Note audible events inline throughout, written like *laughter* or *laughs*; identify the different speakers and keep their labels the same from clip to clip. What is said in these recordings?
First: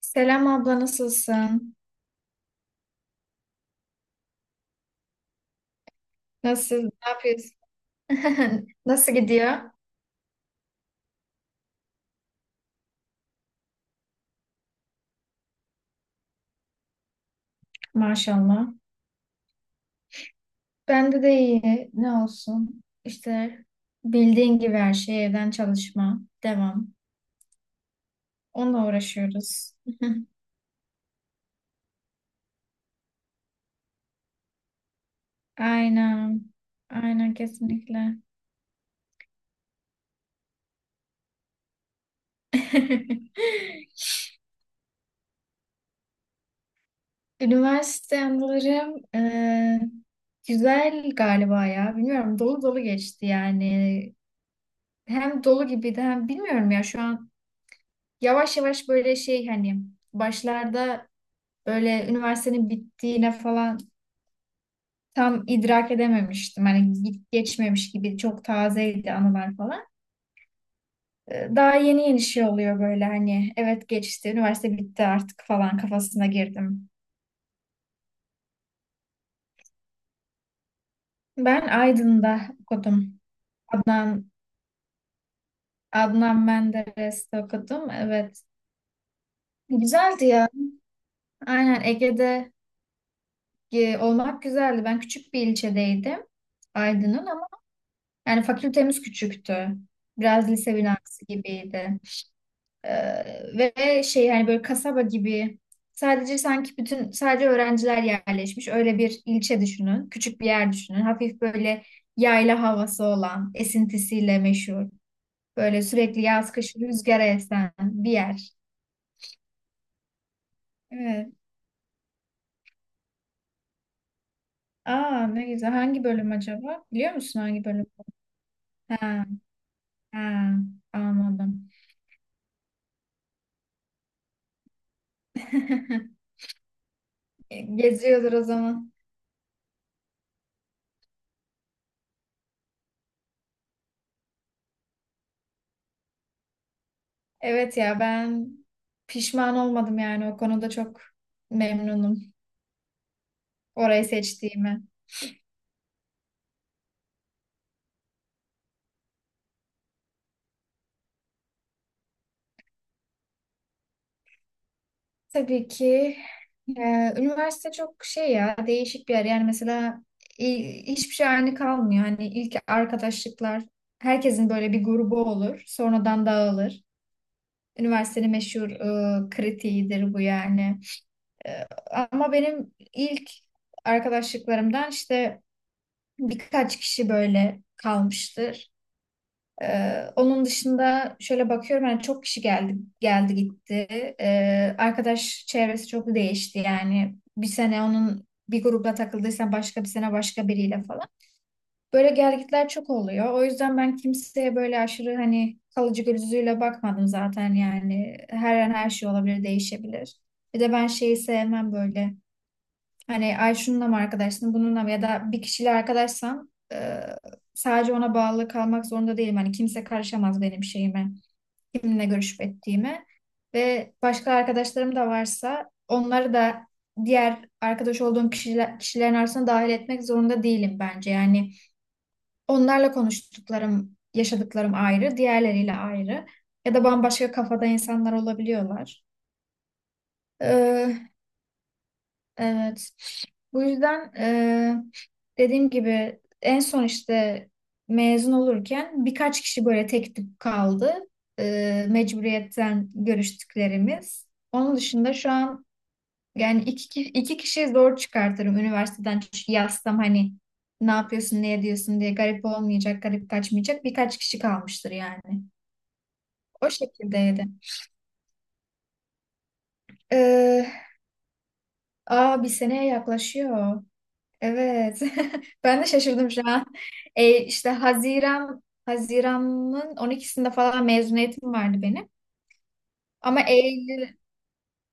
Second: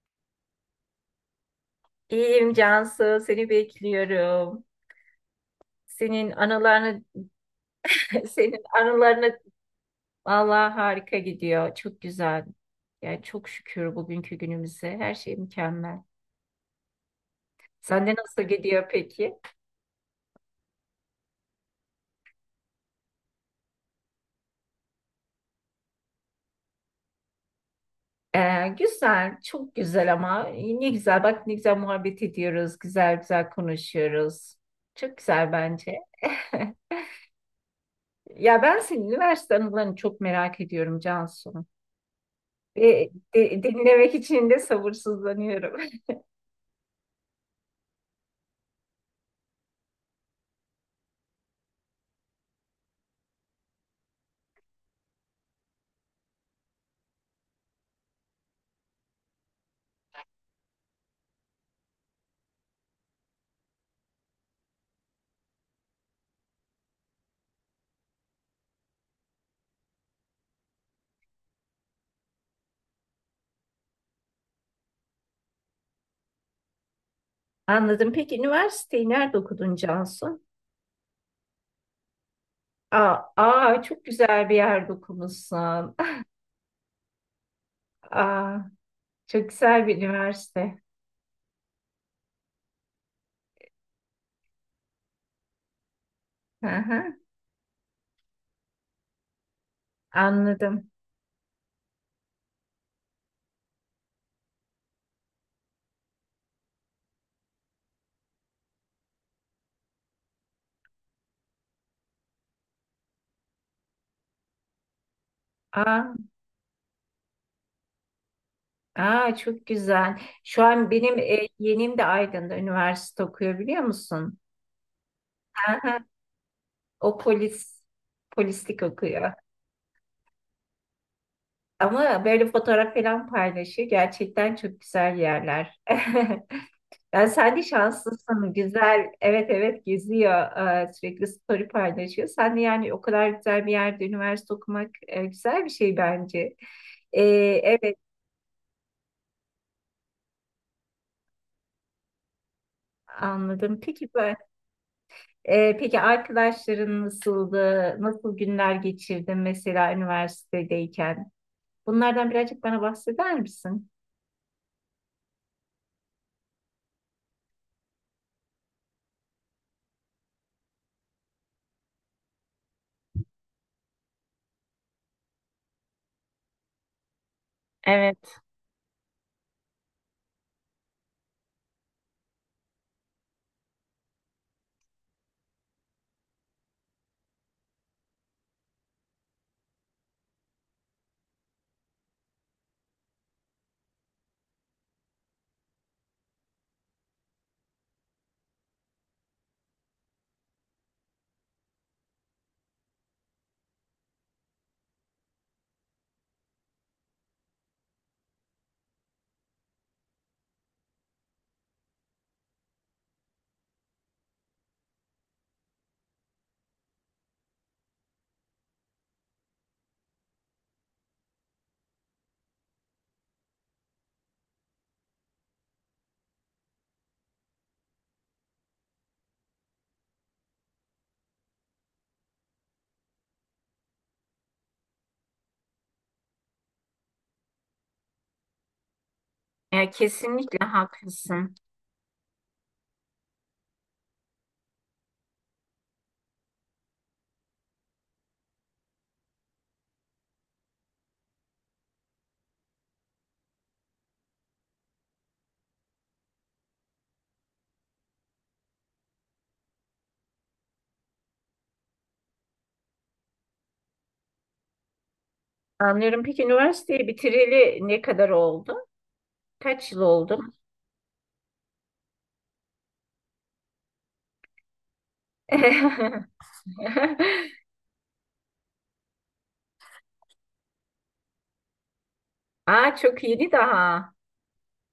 Speaker 1: Selam abla nasılsın?
Speaker 2: İyiyim Cansu, seni bekliyorum. Senin
Speaker 1: Nasıl,
Speaker 2: anılarını,
Speaker 1: ne yapıyorsun?
Speaker 2: *laughs* senin
Speaker 1: *laughs* Nasıl
Speaker 2: anılarını
Speaker 1: gidiyor?
Speaker 2: vallahi harika gidiyor. Çok güzel. Yani çok şükür bugünkü günümüze. Her şey mükemmel. Sende nasıl
Speaker 1: Maşallah.
Speaker 2: gidiyor peki?
Speaker 1: Bende de iyi. Ne olsun? İşte bildiğin gibi her şey evden çalışma. Devam. Onunla
Speaker 2: Güzel,
Speaker 1: uğraşıyoruz.
Speaker 2: çok güzel
Speaker 1: *laughs*
Speaker 2: ama ne güzel. Bak ne güzel muhabbet ediyoruz, güzel güzel konuşuyoruz. Çok güzel bence.
Speaker 1: Aynen.
Speaker 2: *laughs*
Speaker 1: Aynen kesinlikle.
Speaker 2: Ya ben senin üniversite anılarını çok merak ediyorum Cansu. Ve
Speaker 1: *laughs*
Speaker 2: dinlemek için de sabırsızlanıyorum.
Speaker 1: Üniversite anılarım güzel galiba ya. Bilmiyorum dolu dolu geçti yani. Hem dolu gibiydi hem bilmiyorum ya şu an yavaş yavaş böyle şey hani başlarda böyle üniversitenin bittiğine falan tam idrak edememiştim. Hani git geçmemiş gibi çok tazeydi anılar falan. Daha yeni yeni şey oluyor böyle hani evet geçti üniversite bitti artık falan kafasına girdim.
Speaker 2: Anladım. Peki üniversiteyi nerede okudun Cansu?
Speaker 1: Ben Aydın'da
Speaker 2: Aa,
Speaker 1: okudum.
Speaker 2: aa çok
Speaker 1: Adnan
Speaker 2: güzel bir yerde okumuşsun.
Speaker 1: Adnan Menderes'te okudum. Evet.
Speaker 2: Aa, çok güzel bir
Speaker 1: Güzeldi ya.
Speaker 2: üniversite.
Speaker 1: Aynen Ege'de olmak güzeldi. Ben küçük bir ilçedeydim.
Speaker 2: Hı hı,
Speaker 1: Aydın'ın ama yani fakültemiz küçüktü. Biraz lise
Speaker 2: anladım.
Speaker 1: binası gibiydi. Ee, Ve şey hani böyle kasaba gibi sadece sanki bütün sadece öğrenciler yerleşmiş. Öyle bir ilçe düşünün. Küçük bir yer düşünün. Hafif böyle yayla havası olan, esintisiyle meşhur. Böyle
Speaker 2: Aa,
Speaker 1: sürekli yaz kış rüzgara esen bir yer.
Speaker 2: aa çok güzel. Şu an benim
Speaker 1: Evet.
Speaker 2: yeğenim de Aydın'da üniversite okuyor biliyor musun?
Speaker 1: Aa ne güzel.
Speaker 2: Hı hı,
Speaker 1: Hangi bölüm acaba? Biliyor
Speaker 2: o
Speaker 1: musun hangi
Speaker 2: polis
Speaker 1: bölüm?
Speaker 2: polislik
Speaker 1: Ha,
Speaker 2: okuyor.
Speaker 1: ha, anladım.
Speaker 2: Ama böyle fotoğraf falan paylaşıyor. Gerçekten çok güzel yerler.
Speaker 1: *laughs*
Speaker 2: *laughs* Yani sen de
Speaker 1: Geziyordur o
Speaker 2: şanslısın.
Speaker 1: zaman.
Speaker 2: Güzel. Evet evet geziyor. Sürekli story paylaşıyor. Sen de yani o kadar güzel bir yerde üniversite okumak güzel bir şey bence. Ee,
Speaker 1: Evet
Speaker 2: evet
Speaker 1: ya ben pişman olmadım yani o konuda çok memnunum
Speaker 2: anladım.
Speaker 1: orayı seçtiğime.
Speaker 2: Peki arkadaşların nasıldı? Nasıl günler geçirdin mesela üniversitedeyken? Bunlardan birazcık bana bahseder misin?
Speaker 1: Tabii ki e, üniversite çok şey ya değişik bir yer yani mesela hiçbir şey aynı kalmıyor. Hani ilk arkadaşlıklar herkesin böyle bir grubu olur sonradan dağılır. Üniversitenin
Speaker 2: Evet,
Speaker 1: meşhur kritiğidir bu yani. E, Ama benim ilk arkadaşlıklarımdan işte birkaç kişi böyle kalmıştır. Onun dışında şöyle bakıyorum yani çok kişi geldi gitti. Arkadaş çevresi çok değişti yani bir sene onun bir grupla takıldıysan başka bir sene başka biriyle falan. Böyle gelgitler çok oluyor. O yüzden ben kimseye böyle aşırı hani kalıcı gözüyle bakmadım zaten yani her an her şey olabilir değişebilir. Bir de ben şeyi sevmem böyle. Hani ay şununla mı arkadaşsın bununla mı ya da bir kişiyle arkadaşsam sadece ona bağlı kalmak zorunda değilim. Hani kimse karışamaz benim şeyime, kiminle görüşüp ettiğime. Ve başka arkadaşlarım da varsa onları da diğer arkadaş olduğum kişiler, kişilerin arasına dahil etmek zorunda değilim bence. Yani onlarla konuştuklarım, yaşadıklarım ayrı, diğerleriyle ayrı. Ya da bambaşka kafada insanlar olabiliyorlar.
Speaker 2: ya kesinlikle haklısın.
Speaker 1: Evet. Bu yüzden dediğim gibi en son işte mezun olurken birkaç kişi böyle tek tip kaldı. Mecburiyetten görüştüklerimiz. Onun dışında şu an yani iki kişiyi zor çıkartırım üniversiteden. Çünkü yazsam hani ne yapıyorsun, ne ediyorsun diye garip olmayacak, garip kaçmayacak birkaç kişi kalmıştır yani.
Speaker 2: Anlıyorum. Peki
Speaker 1: O
Speaker 2: üniversiteyi
Speaker 1: şekildeydi.
Speaker 2: bitireli ne kadar oldu? Kaç yıl oldu?
Speaker 1: Eee aa bir seneye yaklaşıyor. Evet. *laughs* Ben de şaşırdım şu an.
Speaker 2: *laughs*
Speaker 1: İşte Haziran'ın 12'sinde falan mezuniyetim vardı benim.
Speaker 2: Aa, çok
Speaker 1: Ama
Speaker 2: yeni
Speaker 1: Eylül
Speaker 2: daha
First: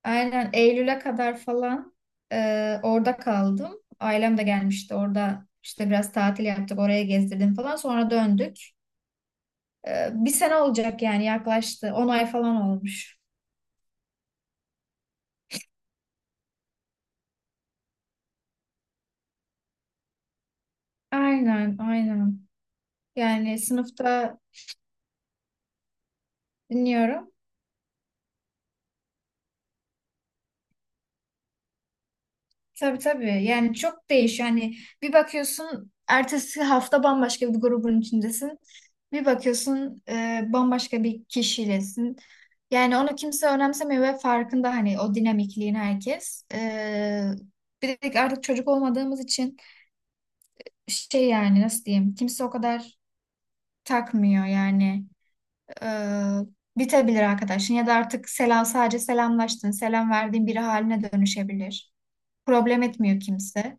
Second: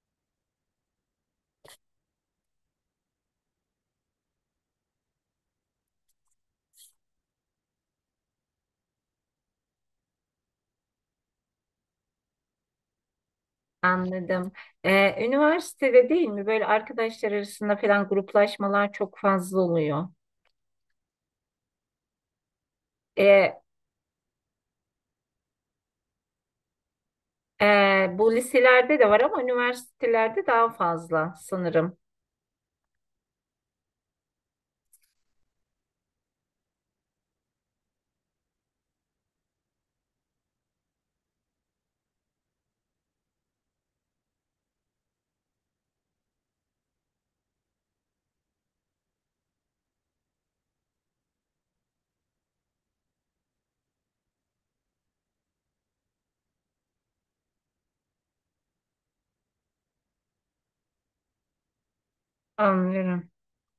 Speaker 1: aynen Eylül'e kadar falan orada kaldım. Ailem de gelmişti. Orada İşte biraz tatil yaptık. Oraya gezdirdim falan. Sonra döndük. Bir sene olacak yani yaklaştı. 10 ay falan olmuş.
Speaker 2: anladım. Üniversitede değil mi böyle arkadaşlar arasında falan gruplaşmalar çok fazla oluyor.
Speaker 1: Aynen, aynen.
Speaker 2: Ee,
Speaker 1: Yani sınıfta dinliyorum.
Speaker 2: Bu liselerde de var ama üniversitelerde daha fazla sanırım.
Speaker 1: Tabii tabii. Yani çok değişiyor. Hani bir bakıyorsun ertesi hafta bambaşka bir grubun içindesin. Bir bakıyorsun bambaşka bir kişiylesin. Yani onu kimse önemsemiyor ve farkında hani o dinamikliğin herkes. Bir de artık çocuk olmadığımız için şey yani nasıl diyeyim kimse o kadar takmıyor yani. E, Bitebilir arkadaşın ya da artık selam sadece selamlaştın, selam verdiğin biri haline dönüşebilir. Problem etmiyor
Speaker 2: Anlıyorum.
Speaker 1: kimse.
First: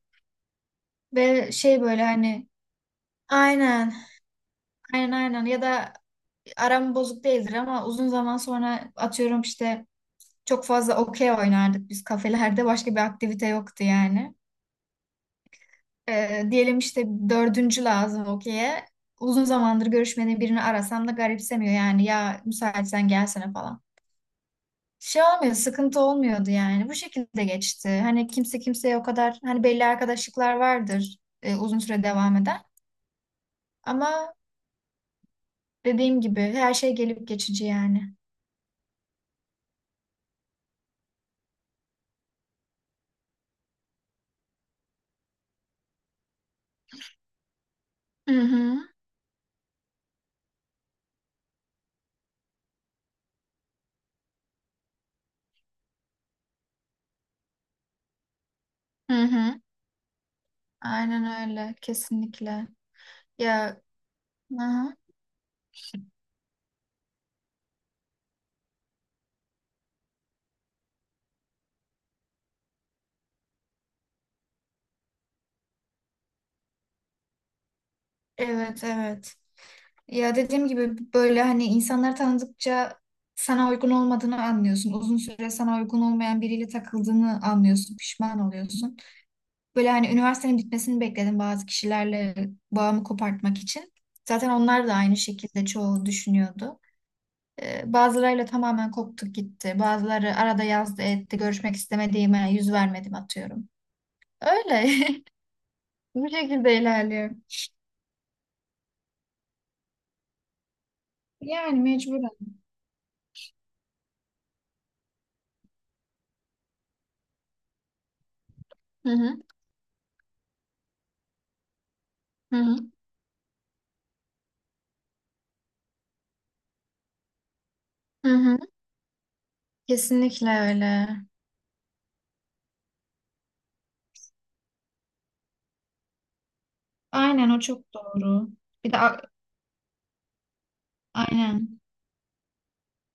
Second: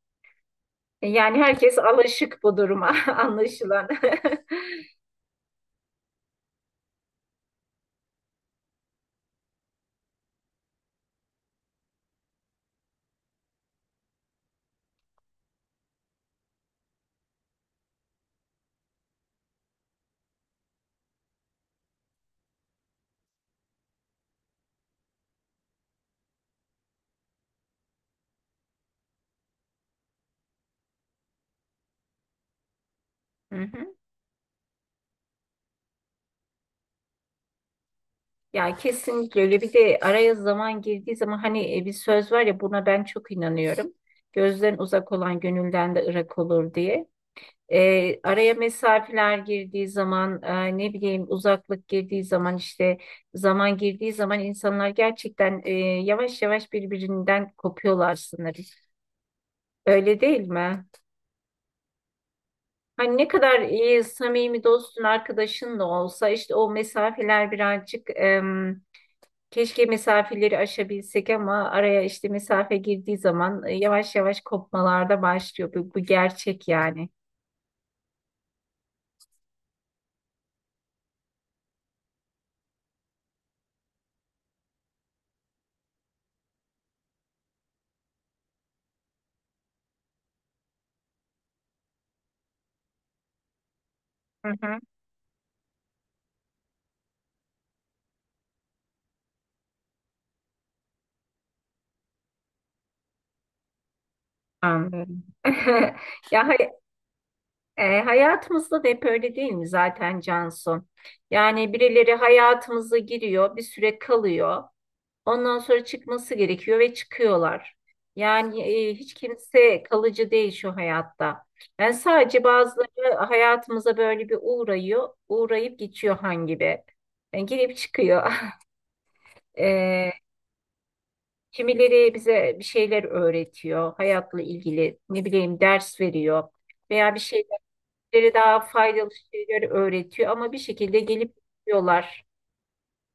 Speaker 2: Yani
Speaker 1: Ve
Speaker 2: herkes
Speaker 1: şey böyle
Speaker 2: alışık
Speaker 1: hani
Speaker 2: bu duruma *laughs* anlaşılan.
Speaker 1: aynen,
Speaker 2: *laughs*
Speaker 1: aynen, aynen ya da aram bozuk değildir ama uzun zaman sonra atıyorum işte çok fazla okey oynardık biz kafelerde. Başka bir aktivite yoktu yani. Diyelim işte dördüncü lazım okey'e. Uzun zamandır görüşmediğim birini arasam da garipsemiyor yani. Ya müsaitsen gelsene falan. Şey olmuyor, sıkıntı olmuyordu yani. Bu şekilde geçti. Hani kimse kimseye o kadar hani belli arkadaşlıklar vardır uzun süre devam eden.
Speaker 2: Hı hı.
Speaker 1: Ama dediğim gibi her şey gelip geçici yani.
Speaker 2: Ya kesinlikle öyle, bir de araya zaman girdiği zaman hani bir söz var ya, buna ben çok inanıyorum. Gözden uzak olan gönülden de ırak olur diye.
Speaker 1: Hı
Speaker 2: Araya
Speaker 1: hı.
Speaker 2: mesafeler girdiği zaman, ne bileyim uzaklık girdiği zaman, işte zaman girdiği zaman insanlar gerçekten yavaş yavaş birbirinden kopuyorlar sanırım.
Speaker 1: Hı hı.
Speaker 2: Öyle değil mi?
Speaker 1: Aynen öyle. Kesinlikle.
Speaker 2: Hani ne kadar
Speaker 1: Ya,
Speaker 2: iyi,
Speaker 1: hı
Speaker 2: samimi
Speaker 1: hı.
Speaker 2: dostun, arkadaşın da olsa işte o mesafeler birazcık keşke mesafeleri aşabilsek ama araya işte mesafe girdiği zaman yavaş yavaş kopmalarda başlıyor. Bu gerçek yani.
Speaker 1: Evet, evet. Ya dediğim gibi böyle hani insanları tanıdıkça sana uygun olmadığını anlıyorsun. Uzun süre sana uygun olmayan biriyle takıldığını anlıyorsun. Pişman oluyorsun. Böyle hani üniversitenin bitmesini bekledim bazı kişilerle bağımı kopartmak için. Zaten
Speaker 2: Hı hı,
Speaker 1: onlar da aynı şekilde çoğu düşünüyordu. Bazılarıyla tamamen koptuk gitti. Bazıları arada yazdı etti. Görüşmek istemediğime yüz vermedim atıyorum. Öyle.
Speaker 2: anlıyorum.
Speaker 1: *laughs*
Speaker 2: *laughs*
Speaker 1: Bu
Speaker 2: Ya hayır,
Speaker 1: şekilde ilerliyor.
Speaker 2: Hayatımızda da hep öyle değil mi zaten Cansu? Yani
Speaker 1: Yani
Speaker 2: birileri
Speaker 1: mecburen.
Speaker 2: hayatımıza giriyor, bir süre kalıyor. Ondan sonra çıkması gerekiyor ve çıkıyorlar. Yani
Speaker 1: Hı
Speaker 2: hiç
Speaker 1: hı.
Speaker 2: kimse kalıcı değil şu hayatta. Yani sadece
Speaker 1: Hı hı.
Speaker 2: bazıları hayatımıza böyle bir uğrayıyor, uğrayıp geçiyor hangi gibi. Yani girip
Speaker 1: Hı
Speaker 2: çıkıyor.
Speaker 1: hı.
Speaker 2: *laughs* E,
Speaker 1: Kesinlikle öyle.
Speaker 2: Kimileri bize bir şeyler öğretiyor, hayatla ilgili ne bileyim ders veriyor veya bir şey,
Speaker 1: Aynen, o çok
Speaker 2: biri
Speaker 1: doğru.
Speaker 2: daha
Speaker 1: Bir de
Speaker 2: faydalı
Speaker 1: a-
Speaker 2: şeyler öğretiyor ama bir şekilde gelip
Speaker 1: aynen.
Speaker 2: diyorlar.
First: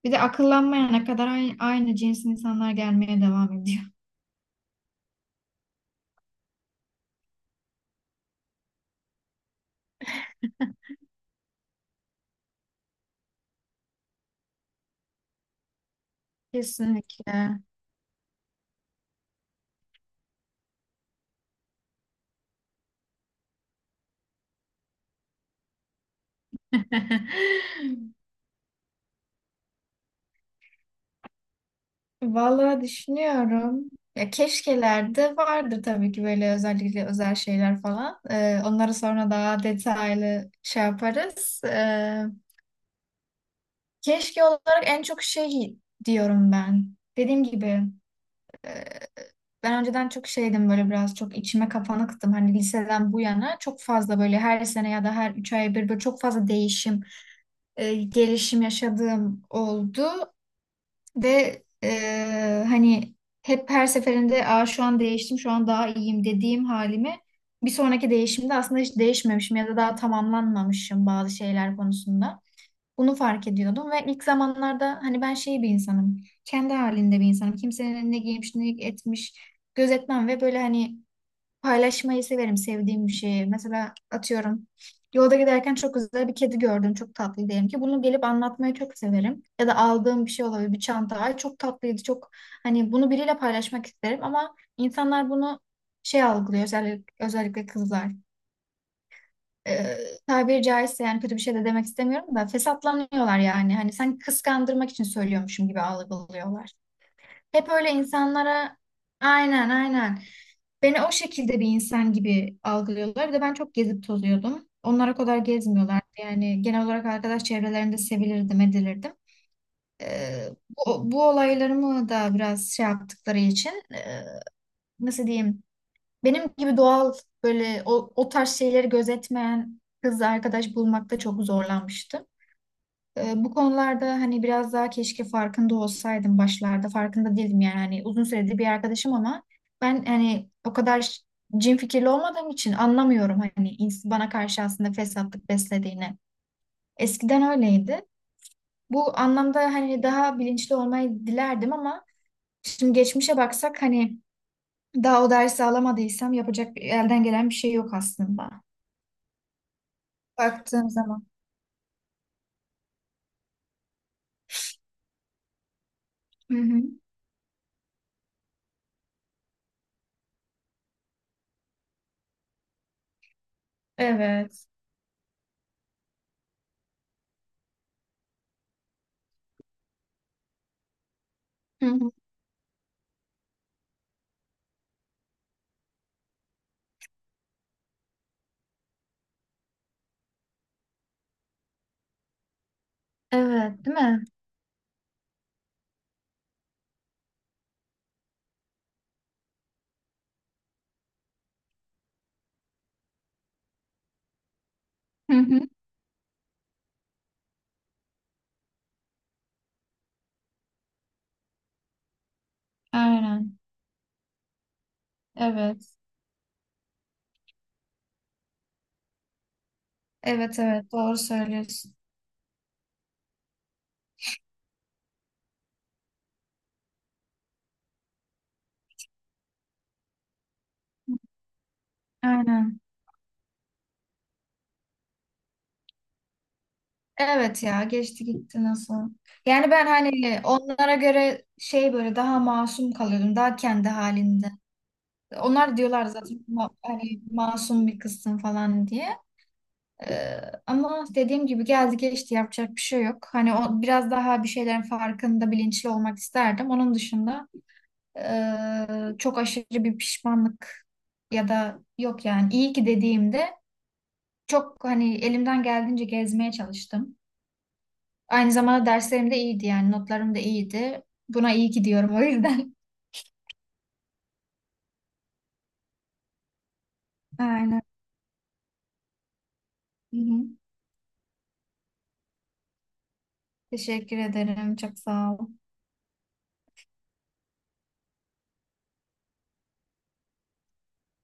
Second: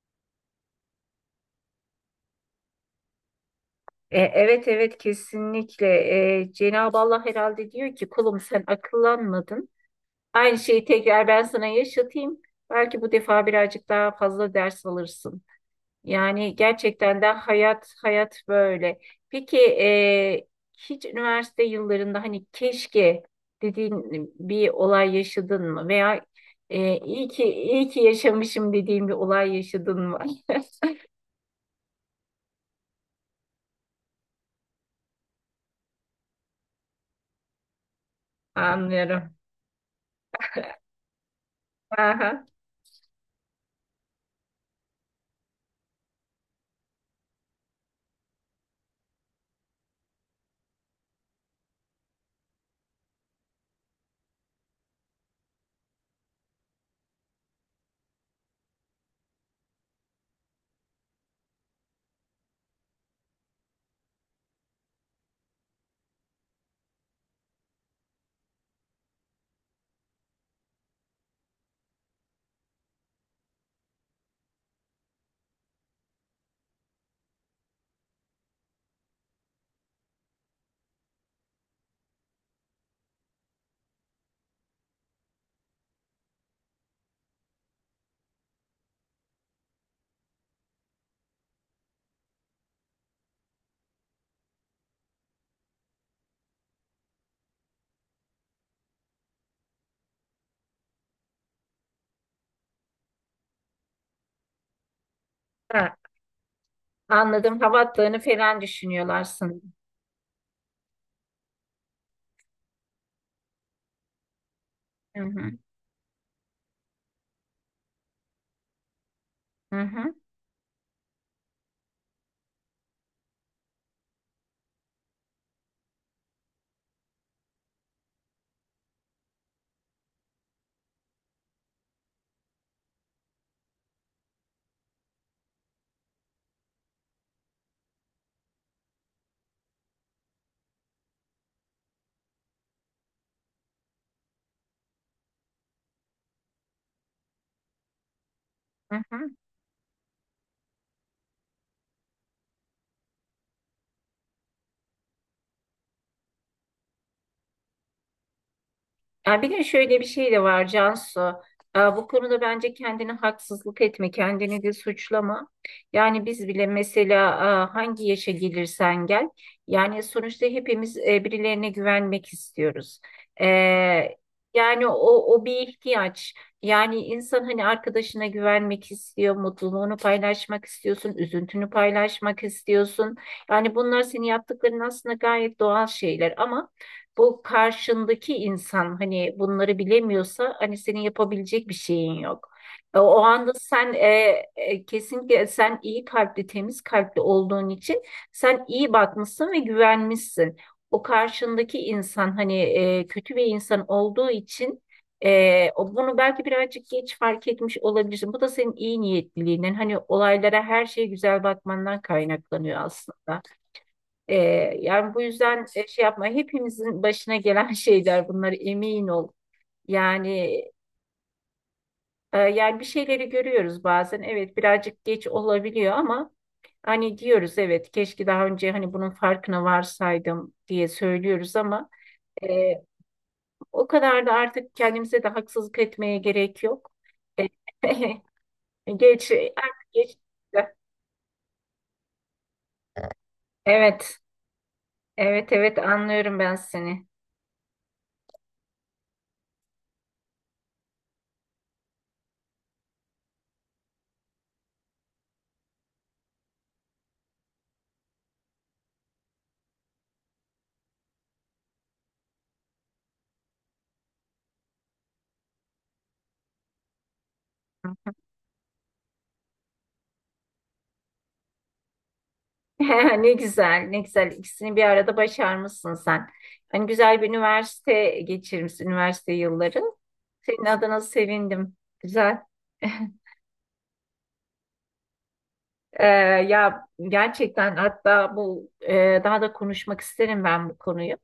Speaker 1: Bir de akıllanmayana kadar aynı cins insanlar gelmeye devam ediyor.
Speaker 2: Evet evet kesinlikle. Cenab-ı Allah herhalde diyor ki kulum sen akıllanmadın. Aynı şeyi tekrar ben sana yaşatayım. Belki bu defa birazcık daha fazla ders alırsın. Yani gerçekten de
Speaker 1: Kesinlikle.
Speaker 2: hayat böyle. Peki hiç üniversite yıllarında hani keşke dediğin bir olay yaşadın mı? Veya iyi ki
Speaker 1: *laughs*
Speaker 2: yaşamışım dediğin bir olay yaşadın mı?
Speaker 1: Vallahi düşünüyorum. Ya keşkelerde vardır tabii ki böyle özellikle özel şeyler falan.
Speaker 2: *laughs*
Speaker 1: Onları sonra
Speaker 2: Anlıyorum.
Speaker 1: daha detaylı şey yaparız.
Speaker 2: Aha.
Speaker 1: Keşke olarak en çok şey diyorum ben. Dediğim gibi e, ben önceden çok şeydim böyle biraz çok içime kapanıktım. Hani liseden bu yana çok fazla böyle her sene ya da her 3 ay bir, böyle çok fazla değişim, gelişim yaşadığım oldu. Ve hani hep her seferinde aa, şu an değiştim, şu an daha iyiyim dediğim halimi bir sonraki değişimde aslında hiç değişmemişim ya da daha tamamlanmamışım bazı şeyler konusunda. Bunu fark ediyordum ve ilk zamanlarda hani ben şey bir insanım, kendi halinde bir insanım. Kimsenin ne giymiş, ne etmiş gözetmem ve böyle hani paylaşmayı severim sevdiğim bir şeyi. Mesela atıyorum yolda giderken çok güzel bir kedi gördüm. Çok tatlı diyelim ki. Bunu gelip anlatmayı çok severim. Ya da aldığım bir şey olabilir. Bir çanta. Ay çok tatlıydı. Çok hani bunu biriyle paylaşmak isterim ama insanlar bunu şey algılıyor. Özellikle kızlar. Ee, Tabiri caizse yani kötü bir şey de demek istemiyorum da fesatlanıyorlar yani. Hani sanki kıskandırmak için söylüyormuşum gibi
Speaker 2: Ha,
Speaker 1: algılıyorlar.
Speaker 2: anladım.
Speaker 1: Hep
Speaker 2: Hava
Speaker 1: öyle
Speaker 2: attığını falan
Speaker 1: insanlara
Speaker 2: düşünüyorlar
Speaker 1: aynen,
Speaker 2: sanırım.
Speaker 1: aynen. Beni o şekilde bir insan gibi algılıyorlar. Bir de ben çok gezip tozuyordum. Onlara
Speaker 2: Hı
Speaker 1: kadar
Speaker 2: hı.
Speaker 1: gezmiyorlardı. Yani genel olarak arkadaş çevrelerinde sevilirdim, edilirdim.
Speaker 2: Hı hı.
Speaker 1: Ee, bu olaylarımı da biraz şey yaptıkları için nasıl diyeyim? Benim gibi doğal böyle o tarz şeyleri gözetmeyen kız arkadaş bulmakta çok zorlanmıştım. Bu konularda hani biraz daha keşke farkında olsaydım başlarda. Farkında değildim yani hani uzun süredir bir arkadaşım ama ben hani o kadar cin fikirli olmadığım için anlamıyorum hani bana karşı aslında fesatlık beslediğini. Eskiden öyleydi.
Speaker 2: Hı
Speaker 1: Bu
Speaker 2: hı.
Speaker 1: anlamda hani daha bilinçli olmayı dilerdim ama şimdi geçmişe baksak hani daha o dersi alamadıysam yapacak elden gelen bir şey yok aslında.
Speaker 2: Ya bir de şöyle bir şey de var
Speaker 1: Baktığım
Speaker 2: Cansu.
Speaker 1: zaman.
Speaker 2: Bu konuda bence kendine haksızlık etme, kendini de suçlama. Yani biz
Speaker 1: Hı
Speaker 2: bile
Speaker 1: hı.
Speaker 2: mesela hangi yaşa gelirsen gel, yani sonuçta hepimiz birilerine güvenmek istiyoruz. Ee,
Speaker 1: Evet.
Speaker 2: Yani o, o bir ihtiyaç. Yani insan hani arkadaşına güvenmek istiyor, mutluluğunu paylaşmak istiyorsun, üzüntünü
Speaker 1: Hı hı.
Speaker 2: paylaşmak istiyorsun. Yani bunlar senin yaptıkların aslında gayet doğal şeyler ama bu karşındaki insan hani bunları bilemiyorsa hani senin yapabilecek bir şeyin yok. O anda
Speaker 1: Evet, değil mi?
Speaker 2: kesinlikle sen iyi kalpli, temiz kalpli olduğun için sen iyi bakmışsın ve güvenmişsin. O karşındaki insan hani kötü bir insan olduğu için
Speaker 1: Hı hı.
Speaker 2: bunu belki birazcık geç fark etmiş olabilirsin. Bu da senin iyi niyetliliğinden, hani olaylara, her şeye güzel bakmandan kaynaklanıyor aslında.
Speaker 1: Aynen.
Speaker 2: Ee, Yani bu yüzden
Speaker 1: Evet.
Speaker 2: şey yapma, hepimizin başına gelen *laughs* şeyler bunlar, emin ol. Yani
Speaker 1: Evet, evet doğru söylüyorsun.
Speaker 2: Yani bir şeyleri görüyoruz bazen. Evet birazcık geç olabiliyor ama hani diyoruz evet keşke daha önce hani bunun farkına varsaydım diye söylüyoruz ama e,
Speaker 1: Aynen.
Speaker 2: o kadar da artık kendimize de haksızlık etmeye gerek yok. E,
Speaker 1: Evet ya geçti gitti
Speaker 2: *laughs*
Speaker 1: nasıl.
Speaker 2: Geç
Speaker 1: Yani ben
Speaker 2: artık geç.
Speaker 1: hani onlara göre şey böyle daha masum kalıyordum. Daha kendi
Speaker 2: Evet,
Speaker 1: halinde.
Speaker 2: evet,
Speaker 1: Onlar
Speaker 2: evet
Speaker 1: diyorlar zaten
Speaker 2: anlıyorum ben seni.
Speaker 1: hani masum bir kızsın falan diye. Ee, Ama dediğim gibi geldi geçti yapacak bir şey yok. Hani o biraz daha bir şeylerin farkında bilinçli olmak isterdim. Onun dışında çok aşırı bir pişmanlık ya da yok yani iyi ki dediğimde çok hani elimden geldiğince gezmeye çalıştım. Aynı zamanda derslerim de iyiydi yani notlarım da iyiydi. Buna iyi gidiyorum o yüzden.
Speaker 2: *laughs* Ne güzel, ne güzel. İkisini bir arada başarmışsın sen. Hani güzel bir
Speaker 1: *laughs* Aynen.
Speaker 2: üniversite geçirmişsin, üniversite yılları.
Speaker 1: Hı hı.
Speaker 2: Senin adına sevindim. Güzel. *laughs*
Speaker 1: Teşekkür ederim. Çok sağ ol.
Speaker 2: Ee, Ya gerçekten, hatta bu daha da konuşmak isterim ben bu konuyu.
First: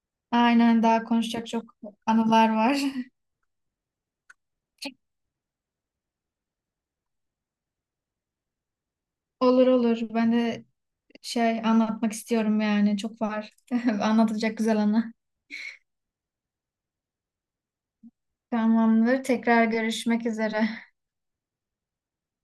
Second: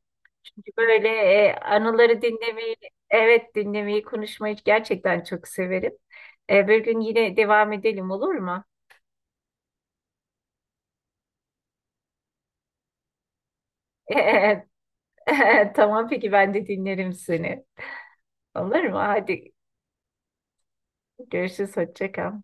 Speaker 2: Çünkü
Speaker 1: Aynen daha
Speaker 2: böyle
Speaker 1: konuşacak çok
Speaker 2: anıları
Speaker 1: anılar
Speaker 2: dinlemeyi,
Speaker 1: var.
Speaker 2: evet dinlemeyi, konuşmayı gerçekten çok severim. Bir gün yine devam edelim olur mu?
Speaker 1: *laughs* Olur, olur. Ben de şey anlatmak istiyorum yani. Çok var. *laughs* Anlatacak güzel
Speaker 2: *laughs*
Speaker 1: anı.
Speaker 2: Tamam peki ben de dinlerim seni. Olur mu?
Speaker 1: Tamamdır.
Speaker 2: Hadi
Speaker 1: Tekrar görüşmek üzere.
Speaker 2: görüşürüz. Hoşça kal.